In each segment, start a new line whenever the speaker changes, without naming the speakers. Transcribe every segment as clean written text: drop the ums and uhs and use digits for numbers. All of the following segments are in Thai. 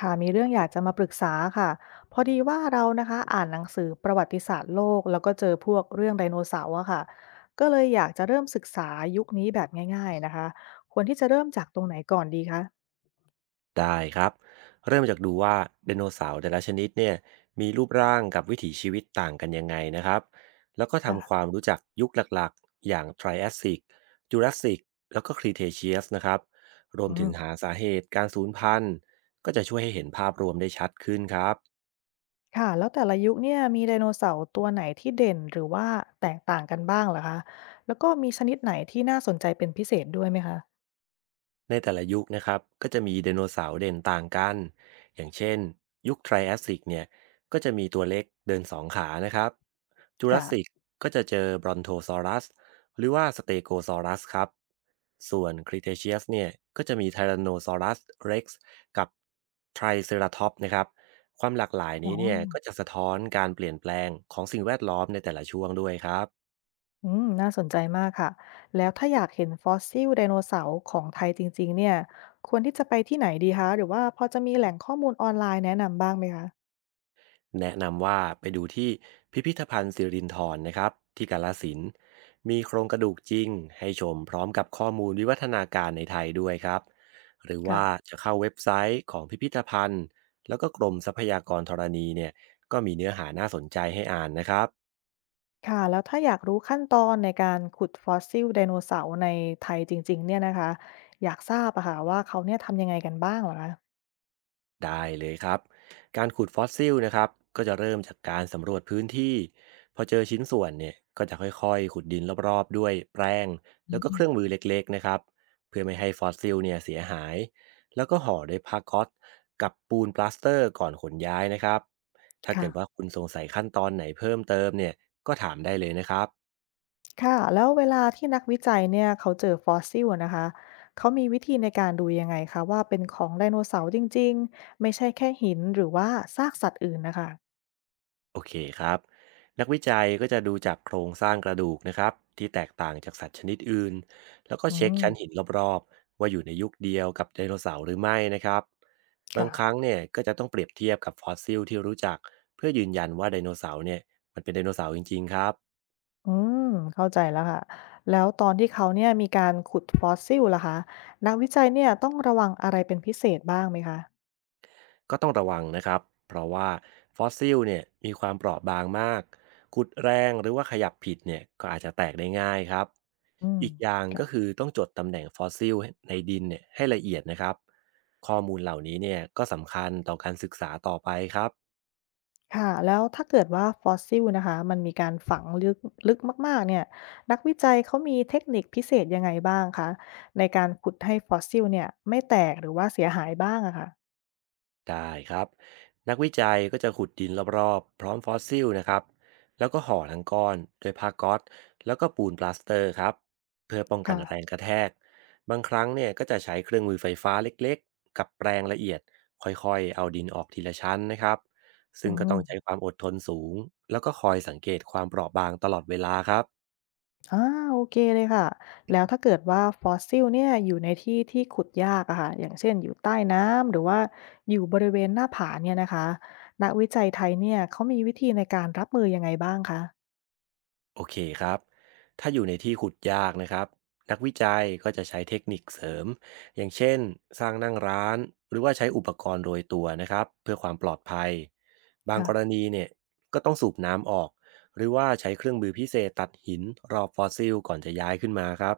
ค่ะมีเรื่องอยากจะมาปรึกษาค่ะพอดีว่าเรานะคะอ่านหนังสือประวัติศาสตร์โลกแล้วก็เจอพวกเรื่องไดโนเสาร์อะค่ะก็เลยอยากจะเริ่มศึกษายุคนี้แบบง่ายๆนะคะควรที่จะเริ่มจากตรงไหนก่อนดีคะ
ได้ครับเริ่มจากดูว่าไดโนเสาร์แต่ละชนิดเนี่ยมีรูปร่างกับวิถีชีวิตต่างกันยังไงนะครับแล้วก็
ค่ะ
ทำความรู้จักยุคหลักๆอย่างไทรแอสซิกจูราสสิกแล้วก็ครีเทเชียสนะครับรวม
อื
ถึง
ม
หาสาเหตุการสูญพันธุ์ก็จะช่วยให้เห็นภาพรวมได้ชัดขึ้นครับ
ค่ะแล้วแต่ละยุคเนี่ยมีไดโนเสาร์ตัวไหนที่เด่นหรือว่าแตกต่างกันบ้างเหรอคะแล้วก็มีชนิดไหนที่น่าสนใจเป็นพิเศษด้วยไหมคะ
ในแต่ละยุคนะครับก็จะมีไดโนเสาร์เด่นต่างกันอย่างเช่นยุคไทรแอส i ิกเนี่ยก็จะมีตัวเล็กเดินสองขานะครับจูราสสิก
ค่ะ
ก็จะเจอบรอนโทซอรัสหรือว่าสเตโกซอรัสครับส่วนคริเทเชียสเนี่ยก็จะมีไทแรนโนซอรัสเร็กซ์กับไทรเซราทอปนะครับความหลากหลาย
อ๋อ
นี้เนี่ยก็จะสะท้อนการเปลี่ยนแปลงของสิ่งแวดล้อมในแต่ละช่วงด้วยครับ
อืมน่าสนใจมากค่ะแล้วถ้าอยากเห็นฟอสซิลไดโนเสาร์ของไทยจริงๆเนี่ยควรที่จะไปที่ไหนดีคะหรือว่าพอจะมีแหล่งข้อมูลออนไลน์แนะนำบ้างไหมคะ
แนะนำว่าไปดูที่พิพิธภัณฑ์สิรินธรนะครับที่กาฬสินธุ์มีโครงกระดูกจริงให้ชมพร้อมกับข้อมูลวิวัฒนาการในไทยด้วยครับหรือว่า
ค่ะ
จะเข้าเว็บไซต์ของพิพิธภัณฑ์แล้วก็กรมทรัพยากรธรณีเนี่ยก็มีเนื้อหาน่าสนใจให้อ่านนะครับ
ค่ะแล้วถ้าอยากรู้ขั้นตอนในการขุดฟอสซิลไดโนเสาร์ในไทยจริงๆเนี่ยนะคะอยากทราบอะค่ะว่าเขาเนี่ยทำยังไงกันบ้างเหรอคะ
ได้เลยครับการขุดฟอสซิลนะครับก็จะเริ่มจากการสำรวจพื้นที่พอเจอชิ้นส่วนเนี่ยก็จะค่อยๆขุดดินรอบๆด้วยแปรง
อื
แล้วก็เค
ม
รื่องมือเล็กๆนะครับเพื่อไม่ให้ฟอสซิลเนี่ยเสียหายแล้วก็ห่อด้วยผ้าก๊อซกับปูนปลาสเตอร์ก่อนขนย้ายนะครับถ้าเกิ
ค่ะ
ดว่าคุณสงสัยขั้นตอนไหนเพิ่มเติมเนี่ยก็ถามได้เลยนะครับ
ค่ะแล้วเวลาที่นักวิจัยเนี่ยเขาเจอฟอสซิลอะนะคะเขามีวิธีในการดูยังไงคะว่าเป็นของไดโนเสาร์จริงๆไม่ใช่แค่หินหรือว่าซากสัตว์อื่นนะคะ
โอเคครับนักวิจัยก็จะดูจากโครงสร้างกระดูกนะครับที่แตกต่างจากสัตว์ชนิดอื่นแล้วก็
อื
เช็ค
ม
ชั้นหินรอบๆว่าอยู่ในยุคเดียวกับไดโนเสาร์หรือไม่นะครับบาง
ค่ะ
ครั้งเนี่ยก็จะต้องเปรียบเทียบกับฟอสซิลที่รู้จักเพื่อยืนยันว่าไดโนเสาร์เนี่ยมันเป็นไดโนเสาร์จริงๆครับ
อืม เข้าใจแล้วค่ะ แล้วตอนที่เขาเนี่ยมีการขุดฟอสซิลล่ะคะนักวิจัยเนี่ยต้องระวังอะไรเป็นพิเศษบ้างไหมคะ
ก็ต้องระวังนะครับ เพราะว่าฟอสซิลเนี่ยมีความเปราะบางมากขุดแรงหรือว่าขยับผิดเนี่ยก็อาจจะแตกได้ง่ายครับ
อืม
อีกอย่าง
ค่ะ
ก็คือต้องจดตำแหน่งฟอสซิลในดินเนี่ยให้ละเอียดนะครับข้อมูลเหล่านี้เนี่ยก็สำคัญต่อการศึกษาต่อไปครับ
ค่ะแล้วถ้าเกิดว่าฟอสซิลนะคะมันมีการฝังลึกลึกมากๆเนี่ย นักวิจัยเขามีเทคนิคพิเศษยังไงบ้างคะ ในการขุดให้ฟอสซิลเนี่ยไม่แตกหรือว่าเสียหายบ้างอะค่ะ
ได้ครับนักวิจัยก็จะขุดดินรอบๆพร้อมฟอสซิลนะครับแล้วก็ห่อทั้งก้อนด้วยผ้าก๊อซแล้วก็ปูนปลาสเตอร์ครับเพื่อป้องกัน
ค่ะ
แรงกระแทกบางครั้งเนี่ยก็จะใช้เครื่องมือไฟฟ้าเล็กๆกับแปรงละเอียดค่อยๆเอาดินออกทีละชั้นนะครับ
อื
ซึ่งก็ต้อ
ม
งใช้ความอดทนสูงแล้วก็คอยสังเกตความเปราะบางตลอดเวลาครับ
อาโอเคเลยค่ะแล้วถ้าเกิดว่าฟอสซิลเนี่ยอยู่ในที่ที่ขุดยากอะค่ะอย่างเช่นอยู่ใต้น้ำหรือว่าอยู่บริเวณหน้าผาเนี่ยนะคะนักวิจัยไทยเนี่ยเขามีวิธีในการรับมือยังไงบ้างคะ
โอเคครับ ถ้าอยู่ในที่ขุดยากนะครับนักวิจัยก็จะใช้เทคนิคเสริมอย่างเช่นสร้างนั่งร้านหรือว่าใช้อุปกรณ์โรยตัวนะครับเพื่อความปลอดภัยบางกร
ค่ะ
ณีเนี่ยก็ต้องสูบน้ำออกหรือว่าใช้เครื่องมือพิเศษตัดหินรอบฟอสซิลก่อนจะย้ายขึ้นมาครับ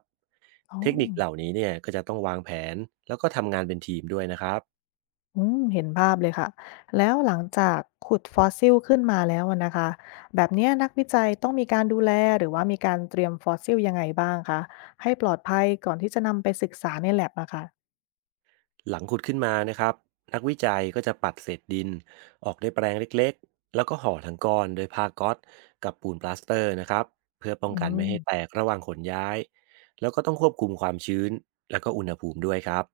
อ๋อ
เทคนิคเหล่านี้เนี่ยก็จะต้องวางแผนแล้วก็ทำงานเป็นทีมด้วยนะครับ
อืมเห็นภาพเลยค่ะแล้วหลังจากขุดฟอสซิลขึ้นมาแล้วอะนะคะแบบเนี้ยนักวิจัยต้องมีการดูแลหรือว่ามีการเตรียมฟอสซิลยังไงบ้างคะให้ปลอดภัยก่อนที่จะนำไปศึกษาใน lab อะค่ะ
หลังขุดขึ้นมานะครับนักวิจัยก็จะปัดเศษดินออกด้วยแปรงเล็กๆแล้วก็ห่อทั้งก้อนโดวยผ้าก๊อซกับปูนปลาสเตอร์นะครับเพื่อป้อง
อื
กันไม่
ม
ให้แตกระหว่างขนย้ายแล้วก็ต้องควบคุมความชื้นแล้วก็อุณหภูมิด้วยครับ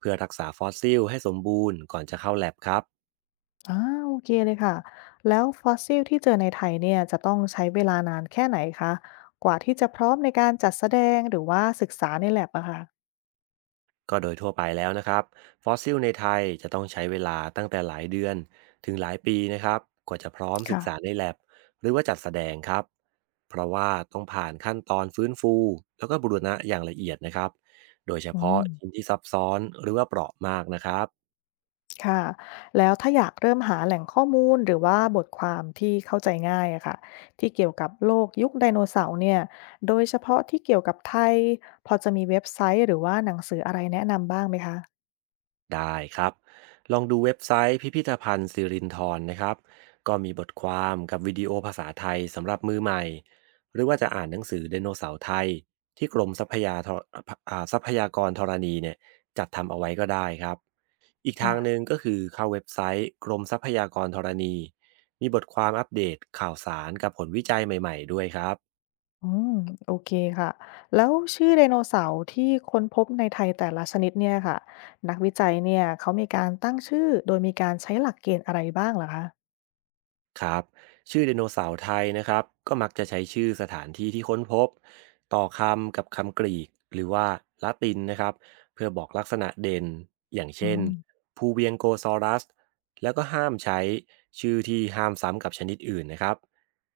เพื่อรักษาฟอสซิลให้สมบูรณ์ก่อนจะเข้าแลบครับ
อาโอเคเลยค่ะแล้วฟอสซิลที่เจอในไทยเนี่ยจะต้องใช้เวลานานแค่ไหนคะกว่าที่จะพร้อมในการจัดแสดงหรือว่าศึกษาใน lab อะค่ะ
ก็โดยทั่วไปแล้วนะครับฟอสซิลในไทยจะต้องใช้เวลาตั้งแต่หลายเดือนถึงหลายปีนะครับกว่าจะพร้อมศึกษา
ค่ะ
ใน l a บหรือว่าจัดแสดงครับเพราะว่าต้องผ่านขั้นตอนฟื้นฟูแล้วก็บูรณะอย่างละเอียดนะครับโดยเฉ
อื
พาะ
ม
ชิ้นที่ซับซ้อนหรือว่าเปราะมากนะครับ
ค่ะแล้วถ้าอยากเริ่มหาแหล่งข้อมูลหรือว่าบทความที่เข้าใจง่ายอะค่ะที่เกี่ยวกับโลกยุคไดโนเสาร์เนี่ยโดยเฉพาะที่เกี่ยวกับไทยพอจะมีเว็บไซต์หรือว่าหนังสืออะไรแนะนำบ้างไหมคะ
ได้ครับลองดูเว็บไซต์พิพิธภัณฑ์สิรินธรนะครับก็มีบทความกับวิดีโอภาษาไทยสำหรับมือใหม่หรือว่าจะอ่านหนังสือไดโนเสาร์ไทยที่กรมทรัพยาธรทรัพยากรธรณีเนี่ยจัดทำเอาไว้ก็ได้ครับอีก
ค่ะ
ทางหนึ่งก็คือเข้าเว็บไซต์กรมทรัพยากรธรณีมีบทความอัปเดตข่าวสารกับผลวิจัยใหม่ๆด้วยครับ
อืมโอเคค่ะแล้วชื่อไดโนเสาร์ที่ค้นพบในไทยแต่ละชนิดเนี่ยค่ะนักวิจัยเนี่ยเขามีการตั้งชื่อโดยมีการใช้หลักเกณฑ์อะไรบ้างเหรอคะ
ครับชื่อไดโนเสาร์ไทยนะครับก็มักจะใช้ชื่อสถานที่ที่ค้นพบต่อคำกับคำกรีกหรือว่าละตินนะครับเพื่อบอกลักษณะเด่นอย่าง
อื
เช่น
ม
ภูเวียงโกซอรัสแล้วก็ห้ามใช้ชื่อที่ห้ามซ้ำกับชนิดอื่นนะครับ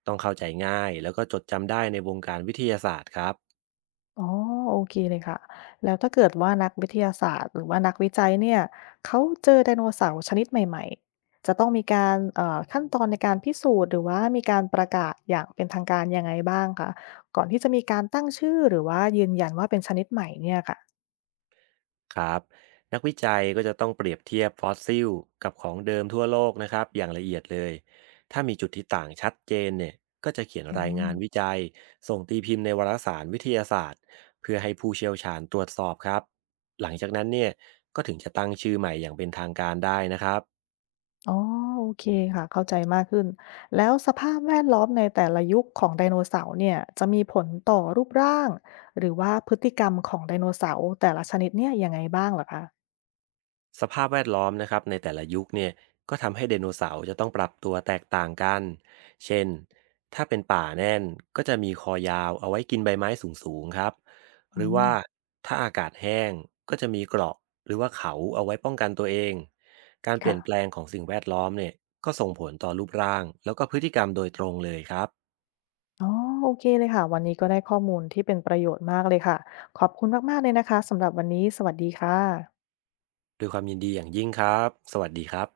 ต้องเข้าใจง่ายแล้วก็จดจำได้ในวงการวิทยาศาสตร์ครับ
อ๋อโอเคเลยค่ะแล้วถ้าเกิดว่านักวิทยาศาสตร์หรือว่านักวิจัยเนี่ยเขาเจอไดโนเสาร์ชนิดใหม่ๆจะต้องมีการขั้นตอนในการพิสูจน์หรือว่ามีการประกาศอย่างเป็นทางการยังไงบ้างคะก่อนที่จะมีการตั้งชื่อหรือว่ายืนยันว่าเป็นชนิดใหม่เนี่ยค่ะ
ครับนักวิจัยก็จะต้องเปรียบเทียบฟอสซิลกับของเดิมทั่วโลกนะครับอย่างละเอียดเลยถ้ามีจุดที่ต่างชัดเจนเนี่ยก็จะเขียน
อื
รายงานวิ
ม
จัยส่งตีพิมพ์ในวารสารวิทยาศาสตร์เพื่อให้ผู้เชี่ยวชาญตรวจสอบครับหลังจากนั้นเนี่ยก็ถึงจะตั้งชื่อใหม่อย่างเป็นทางการได้นะครับ
อ๋อโอเคค่ะ เข้าใจมากขึ้น แล้วสภาพแวดล้อมในแต่ละยุคของไดโนเสาร์เนี่ยจะมีผลต่อรูปร่างหรือว่าพฤติกรรมของไดโนเสาร์แต่ละชนิดเนี่ยยังไงบ้างเหรอคะ
สภาพแวดล้อมนะครับในแต่ละยุคเนี่ยก็ทำให้ไดโนเสาร์จะต้องปรับตัวแตกต่างกัน เช่น ถ้าเป็นป่าแน่นก็จะมีคอยาวเอาไว้กินใบไม้สูงๆครับ ห
อื
รือ
ม
ว่าถ้าอากาศแห้งก็จะมีเกราะหรือว่าเขาเอาไว้ป้องกันตัวเอง การเปลี่ยนแปล
ค่ะ
งของสิ่งแวดล้อมเนี่ยก็ส่งผลต่อรูปร่างแล้วก็พฤติกรรมโดยตรงเลยครับ
อ๋อโอเคเลยค่ะวันนี้ก็ได้ข้อมูลที่เป็นประโยชน์มากเลยค่ะ ขอบคุณมากๆเลยนะคะสำหรับวันนี้สวัสดีค่ะ
ด้วยความยินดีอย่างยิ่งครับสวัสดีครับ